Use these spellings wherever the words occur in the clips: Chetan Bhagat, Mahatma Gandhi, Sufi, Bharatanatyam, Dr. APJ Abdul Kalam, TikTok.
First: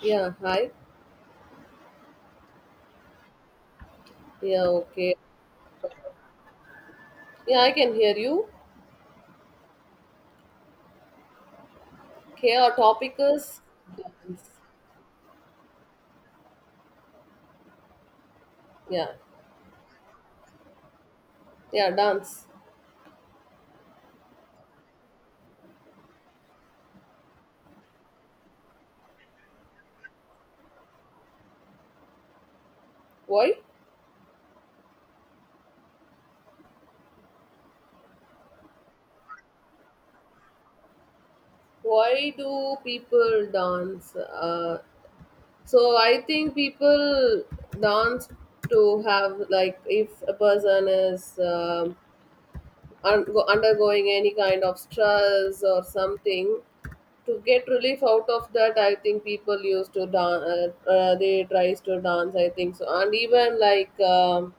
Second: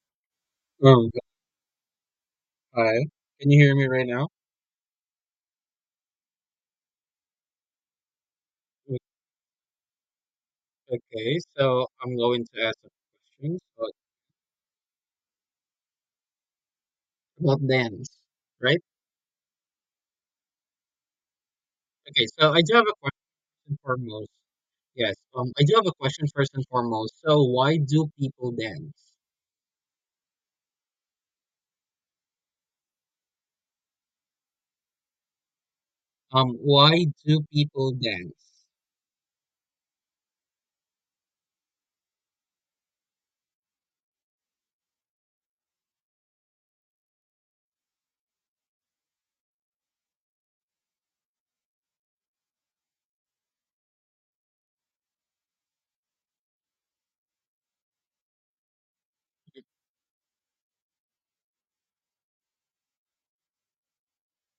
Yeah, hi. Um, Hi. Can you hear me right now? Yeah, okay. Yeah, I can hear you. O- Okay, so I'm going Okay, to our ask a topic question is so dance. about dance, right? Yeah, yeah, Okay, dance. so I do have a question foremost. Yes, I do have a question first and foremost. So why do people dance? Why? Why do people dance? Why do people dance? So I think people dance to have like if a person is undergoing any kind of stress or something to get relief out of that. I think people used to dance, they tries to dance, I think so. And even like,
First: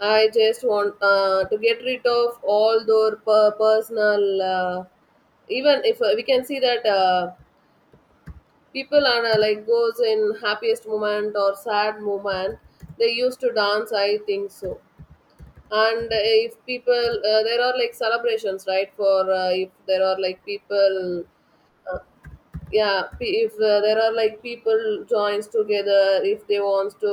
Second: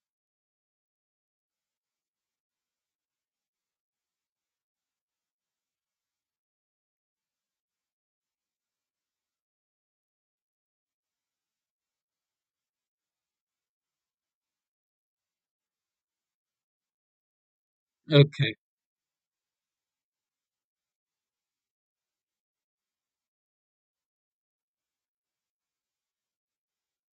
I just want to get rid of all their personal. Even if we can see that people are, like, goes in happiest moment or sad moment, they used to dance. I think so. And if people, there are like Okay. celebrations, right? For if there are like people. If there are like people joins together, if they wants to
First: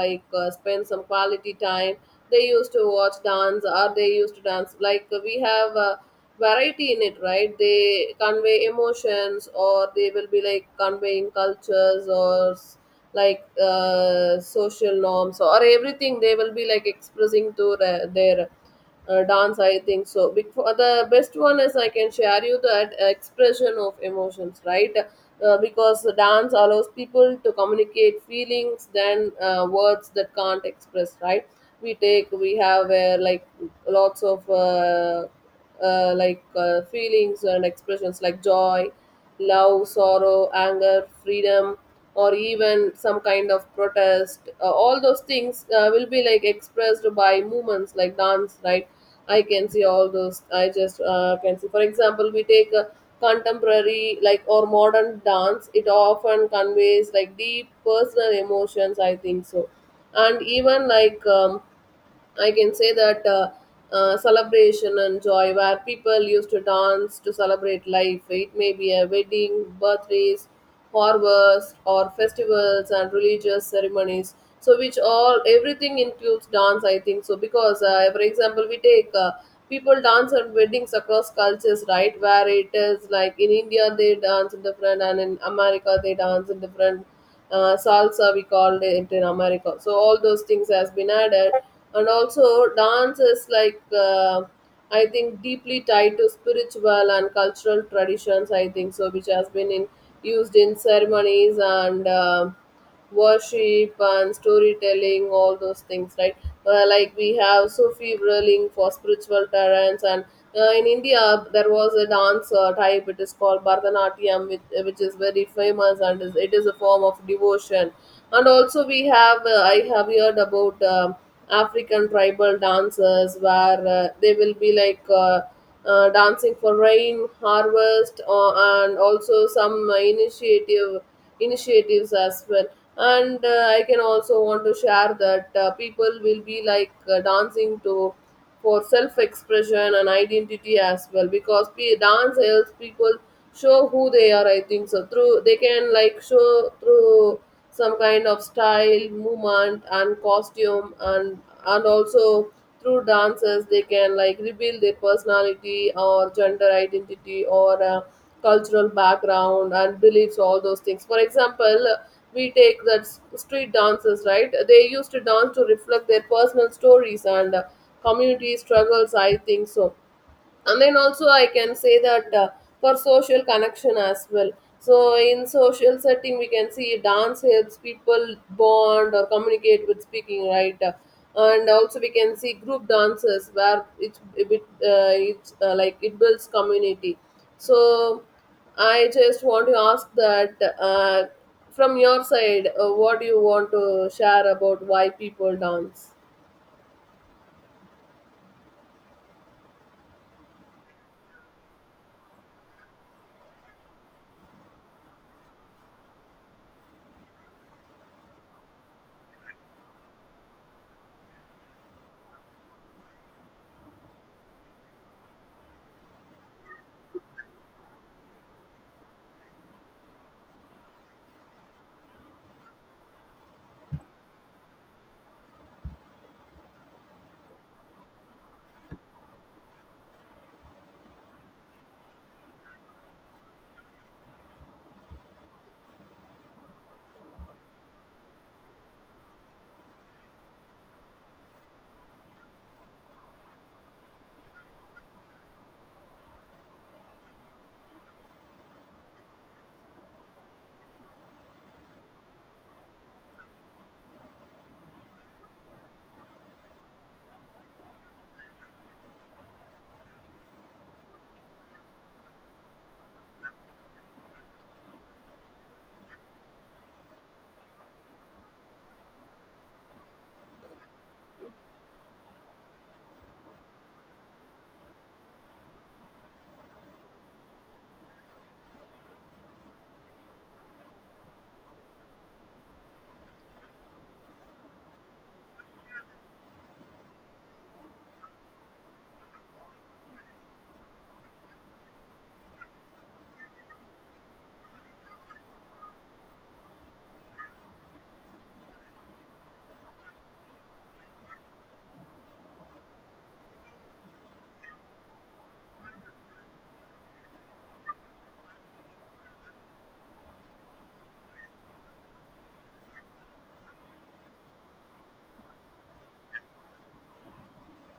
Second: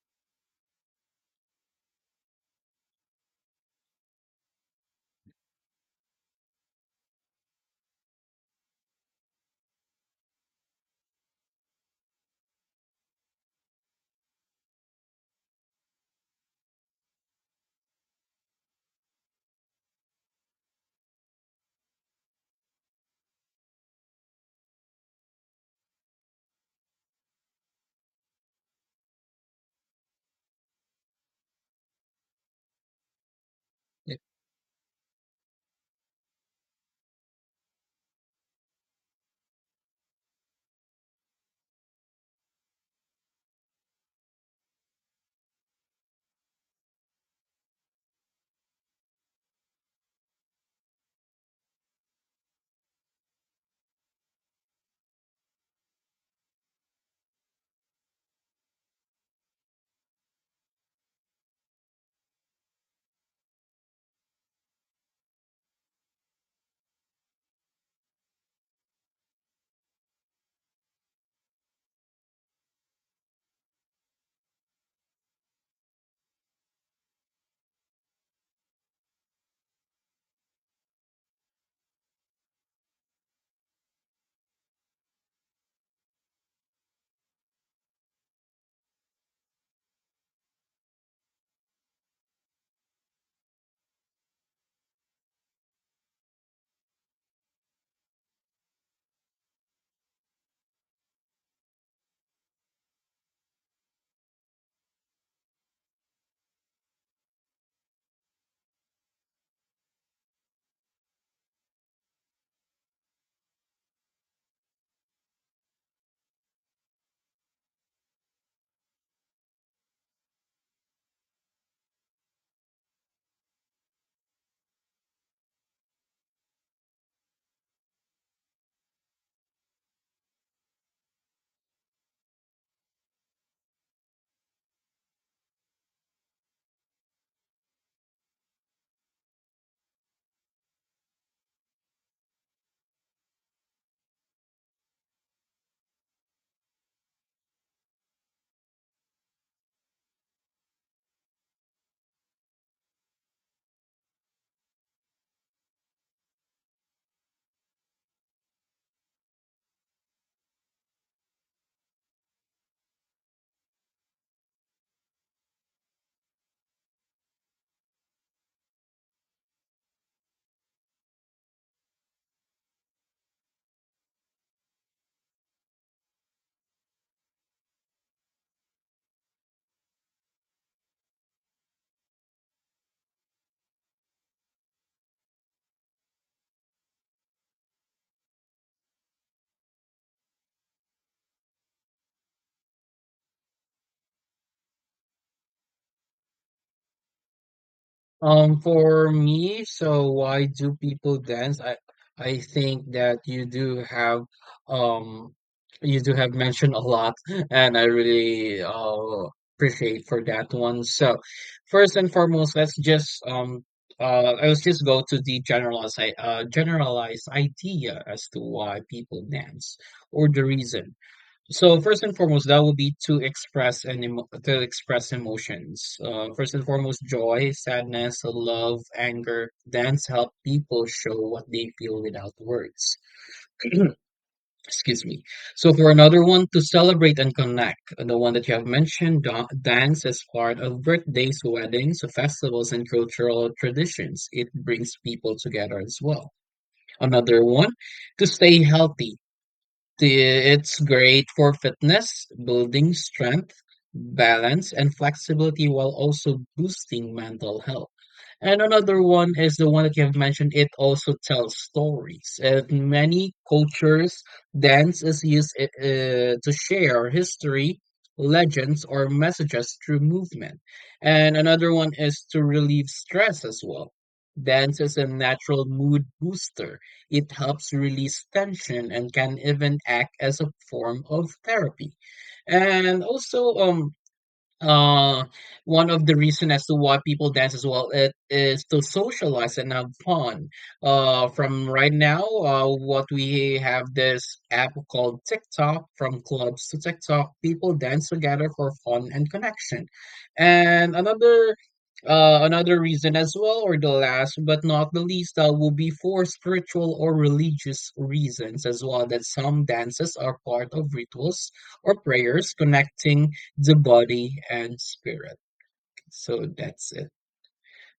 like spend some quality time, they used to watch dance or they used to dance. Like we have variety in it, right? They convey emotions, or they will be like conveying cultures or like social norms, or everything they will be like expressing to the, their dance, I think so. Before, the best one is I can share you that expression of emotions, right? Because the dance allows people to communicate feelings than words that can't express, right? We have like Yeah. lots of like feelings and expressions like joy, love, sorrow, anger, freedom, or even some kind of protest. All those things will be like expressed by movements like dance, right? I can see all those. I just can see. For example, we take a contemporary like or modern dance. It often conveys like deep personal emotions, I think so. And even like, I can say that, celebration and joy, where people used to dance to celebrate life. It may be a wedding, birthdays, harvest, or festivals and religious ceremonies. So, which all everything includes dance, I think. So, because for example, we take people dance at weddings across cultures, right? Where it is like in India they dance in different, and in America they dance in different salsa, we called it in America. So all those things has been added. And also dance is like, I think, deeply tied to spiritual and cultural traditions, I think so, which has been in used in ceremonies and worship and storytelling, all those things, right? Like we have Sufi ruling for spiritual talents. And in India there was a dance type. It is called Bharatanatyam, which is very famous, and it is a form of devotion. And also we have, I have heard about African tribal dances where they will be like. Dancing for rain, harvest, and also some initiatives as well. And I can also want to share that people will be like dancing to for self-expression and identity as well, because dance helps people show who they are, I think so, through they can like show through some kind of style, movement, and costume, and also through dances they can like reveal their personality or gender identity or cultural background and beliefs, all those things. For example, we take that street dances, right? They used to dance to reflect their personal stories and community struggles, I think so. And then also I can say that, for social connection as well. So in social setting we can see dance helps people bond or communicate with speaking, right? And also we can see group dances where it's a bit it's like it builds community. So I just want to ask that, from your side, what do you want to share about why people dance? For me, so why do people dance? I think that um you do have mentioned a lot, and I really appreciate for that one. So first and foremost, let's just go to the generalized generalized idea as to why people dance or the reason. So first and foremost, that would be to express to express emotions. First and foremost, joy, sadness, love, anger. Dance help people show what they feel without words. Excuse me. So for another one, to celebrate and connect, the one that you have mentioned, dance is part of birthdays, weddings, festivals, and cultural traditions. It brings people together as well. Another one, to stay healthy it's great for fitness, building strength, balance, and flexibility while also boosting mental health. And another one is the one that you have mentioned. It also tells stories. In many cultures, dance is used to share history, legends, or messages through movement. And another one is to relieve stress as well. Dance is a natural mood booster. It helps release tension and can even act as a form of therapy. And also, uh one of the reason as to why people dance as well, it is to socialize and have fun. From right now, what we have this app called TikTok, from clubs to TikTok, people dance together for fun and connection. And another reason as well, or the last but not the least, will be for spiritual or religious reasons as well, that some dances are part of rituals or prayers connecting the body and spirit. So that's it.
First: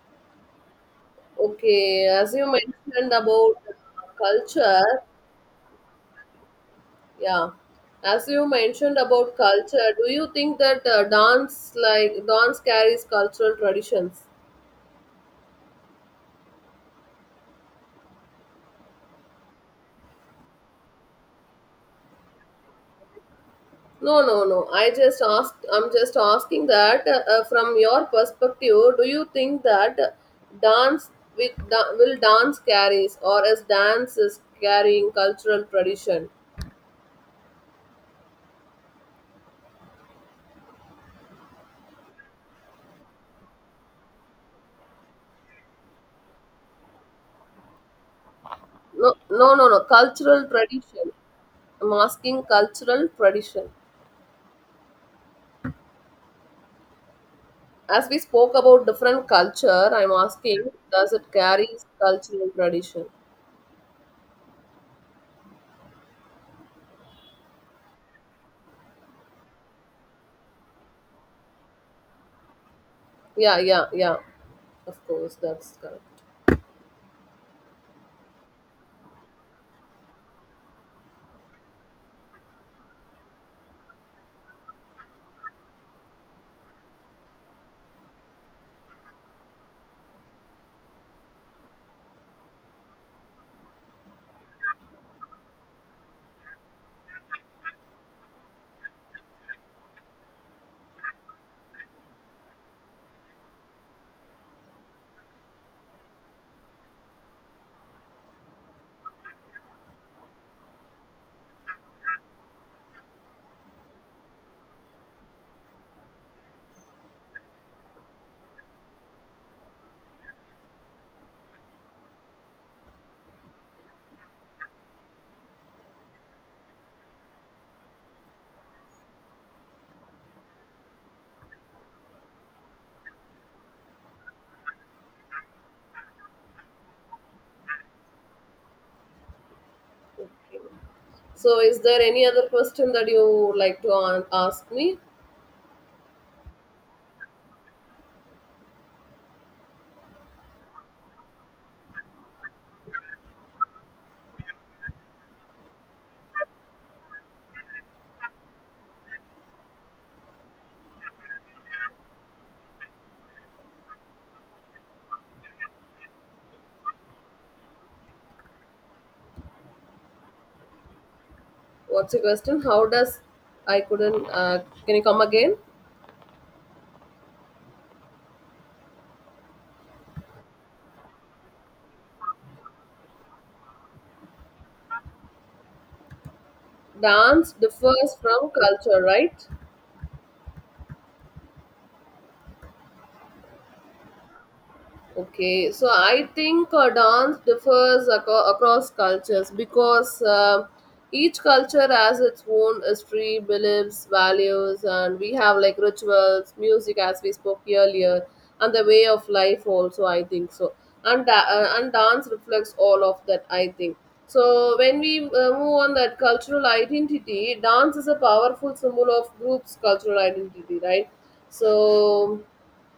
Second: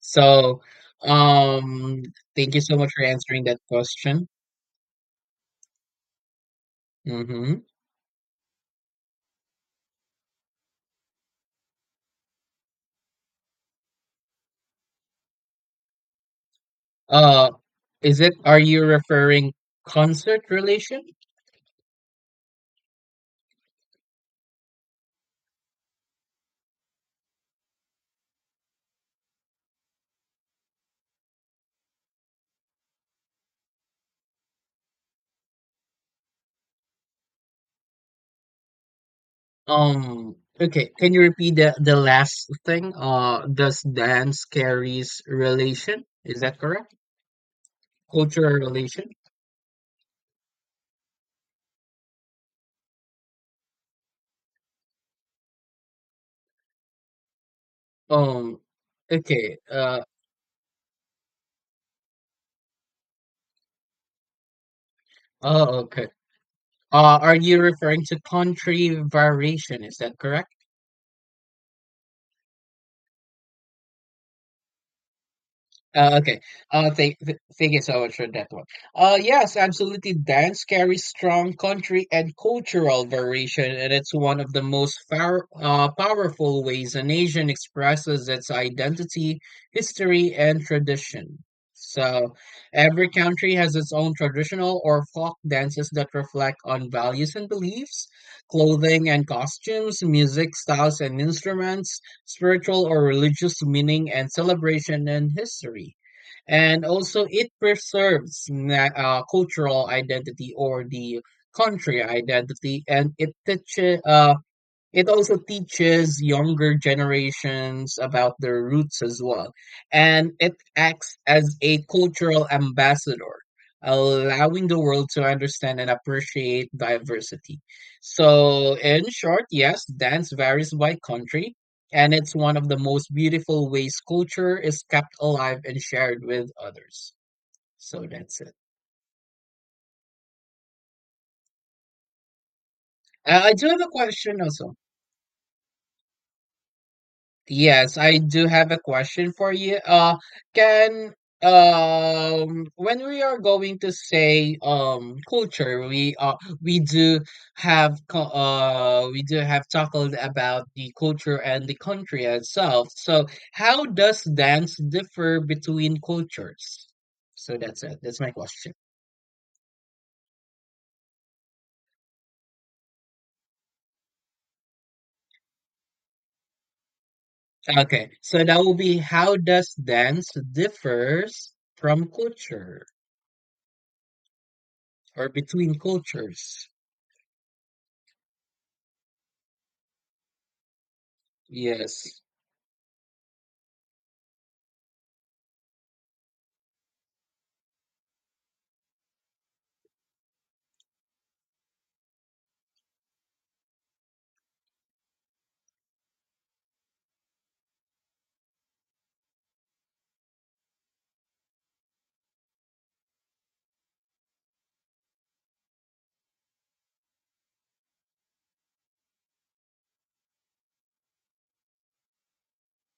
So um Okay, as you thank you so much for mentioned answering about that question. culture. Yeah, Mm-hmm. as you mentioned about culture, do you think that dance carries cultural traditions? Uh is it, are you referring concert relation? No, no, no. I just asked. I'm just asking that, from your perspective, do you think that dance will dance carries, or is dance is carrying cultural tradition? Okay, can you repeat the last thing? Does dance carries relation? Is that correct? Cultural relation? No, no, no, no. Cultural tradition. I'm asking cultural tradition. As we spoke Um, about different okay. culture, I'm asking, does it carry cultural tradition? Oh, okay. Are you referring to country variation? Is that correct? Yeah, yeah, yeah. Of course, that's Oh, correct. okay. Oh, thank you so much for that one. Yes, absolutely. Dance carries strong country and cultural variation, and it's one of the most far, powerful ways a nation expresses its identity, history, and tradition. So, every country has its own traditional or folk dances that reflect on values and beliefs, clothing and costumes, music styles and instruments, spiritual or religious meaning and celebration and history. And also, it preserves cultural identity or the country identity, and it teaches. It also teaches younger generations about their roots as well, and it acts as a cultural ambassador, allowing the world to understand and appreciate diversity. So in short, yes, dance varies by country, and it's one of the most beautiful ways culture is kept alive and shared with others. So that's it. So, is there any other question that you I would do like have a to question ask also. me? Yes, I do have a question for you. Can When we are going to say culture, we do we do have talked about the culture and the country itself. So how does dance differ between cultures? So that's it. That's my question. What's your question? How does. I couldn't? Can you come again? Okay, so that will be how does dance differs from culture or between cultures? Dance differs from culture, right? Yes. Okay, so I think dance differs across cultures because, each culture has its own history, beliefs, values, and we have like rituals, music, as we spoke earlier, and the way of life also, I think so. And dance reflects all of that, I think so. When we move on that cultural identity, dance is a powerful symbol of groups' cultural identity, right? So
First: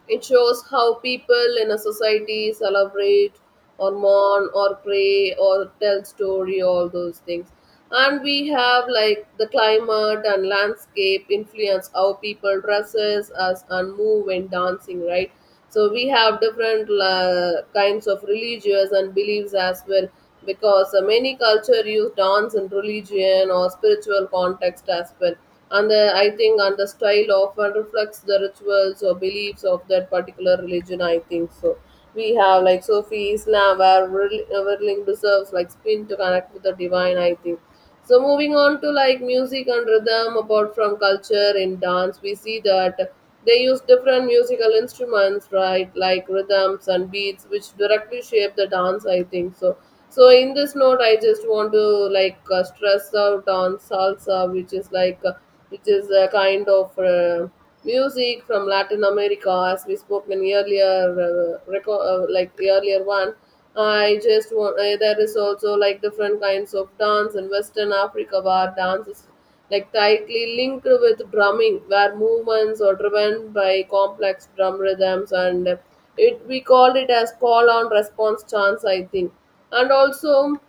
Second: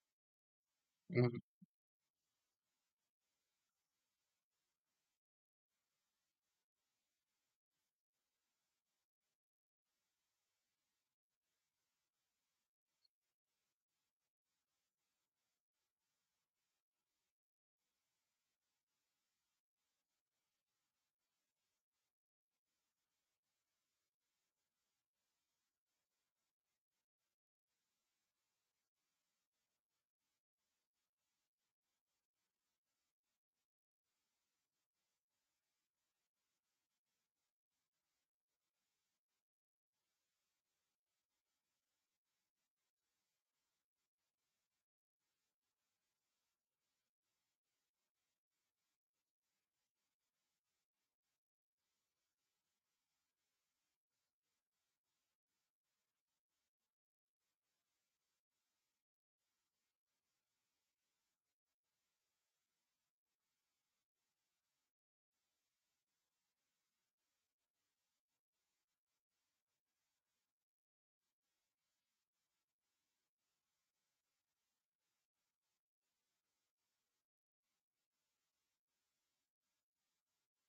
it shows how Mm. people in a society celebrate or mourn or pray or tell story, all those things. And we have like the climate and landscape influence how people dresses us and move when dancing, right? So we have different kinds of religious and beliefs as well, because many culture use dance in religion or spiritual context as well. And the, I think, and the style often reflects the rituals or beliefs of that particular religion, I think so. We have like Sufi Islam where whirling deserves like spin to connect with the divine, I think so. Moving on to like music and rhythm, apart from culture in dance, we see that they use different musical instruments, right? Like rhythms and beats, which directly shape the dance, I think so. So in this note, I just want to like stress out on salsa, which is like which is a kind of music from Latin America, as we spoke in earlier like earlier one. I just want. There is also like different kinds of dance in Western Africa where dance is like tightly linked with drumming, where movements are driven by complex drum rhythms, and it we called it as call on response chants, I think. And also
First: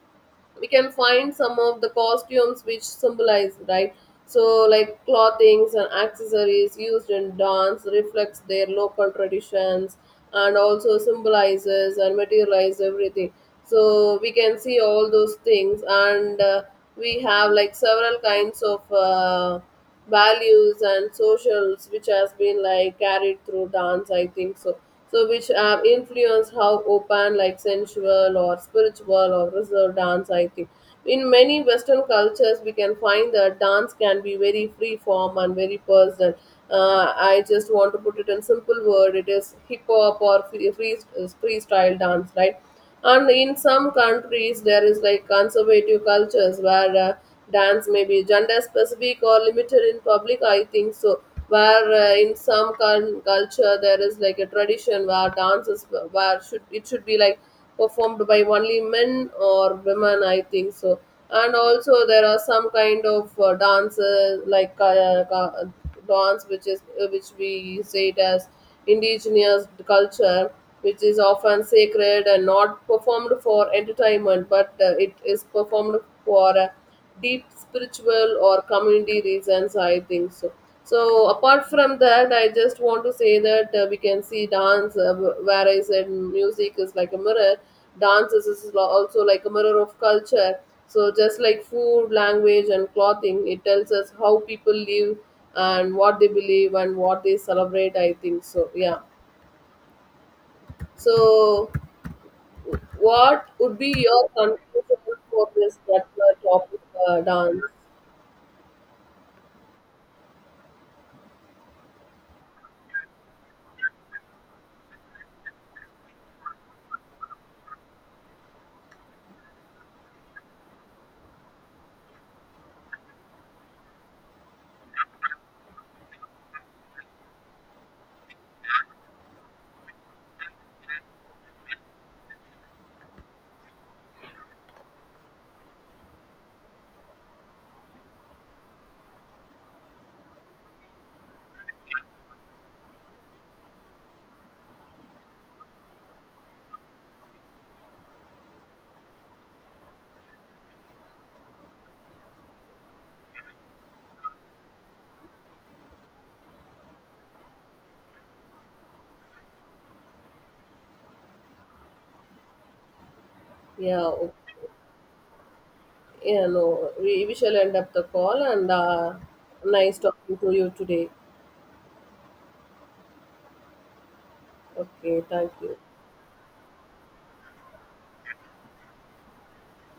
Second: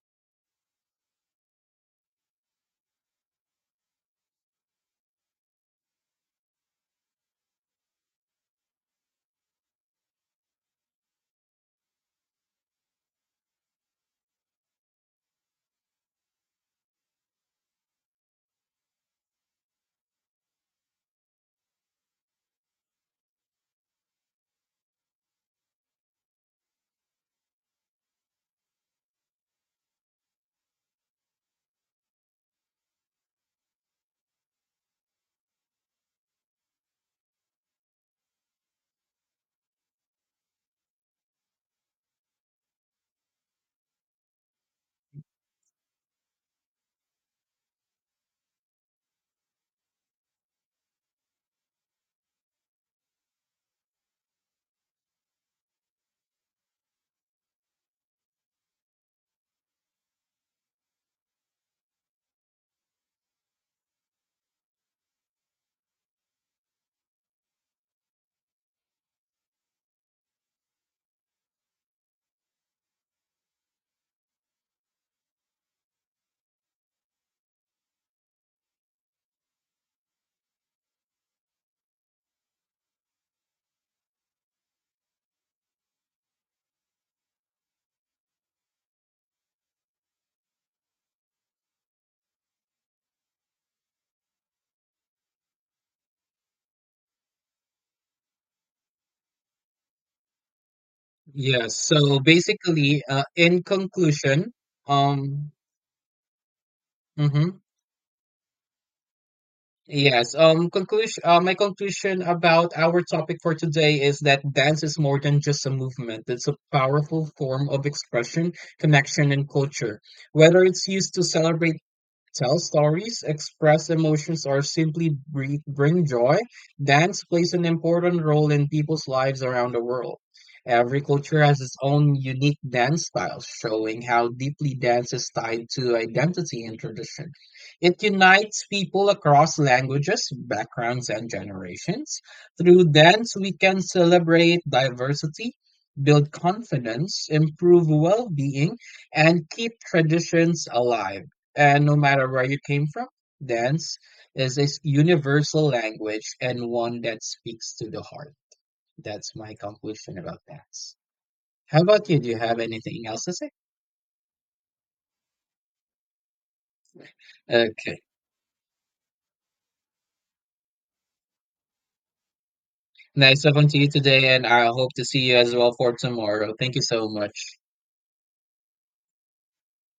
we can find some of the costumes which symbolize, right? So like clothings and accessories used in dance reflects their local traditions, and also symbolizes and materialize everything. So we can see all those things. And we have like several kinds of values and socials which has been like carried through dance, I think so, so which have influenced how open like sensual or spiritual or reserved dance, I think. In many western cultures we can find that dance can be very free form and very personal. I just want to put it in simple word, it is hip hop or free freestyle dance, right? And in some countries, there is like conservative cultures where dance may be gender specific or limited in public, I think so. Where in some culture there is like a tradition where dances where should it should be like performed by only men or women, I think so. And also there are some kind of dance, which is which we say it as indigenous culture, which is often sacred and not performed for entertainment, but it is performed for deep spiritual or community reasons, I think so. So apart from that, I just want to say that we can see dance, where I said music is like a mirror. Dance is also like a mirror of culture. So just like food, language, and clothing, it tells us how people live, and what they believe and what they celebrate, I think so. Yeah, so Yes. So basically, what in would be your conclusion, conclusion for um, this particular topic? Mhm, Dance. yes, conclusion. My conclusion about our topic for today is that dance is more than just a movement. It's a powerful form of expression, connection, and culture. Whether it's used to celebrate, tell stories, express emotions, or simply bring joy, dance plays an important role in people's lives around the world. Every culture has its own unique dance style, showing how deeply dance is tied to identity and tradition. It unites people across languages, backgrounds, and generations. Through dance, we can celebrate diversity, build confidence, improve well being, and keep traditions alive. And no matter where you came from, dance is a universal language, and one that speaks to the heart. That's my conclusion about dance. How about you? Do you have anything else to say? Yeah, okay. Yeah, no, we shall end up Okay. the call. And nice talking to you today. Nice talking to you today, and I hope to Okay, see you thank as well you. for tomorrow. Thank you so much.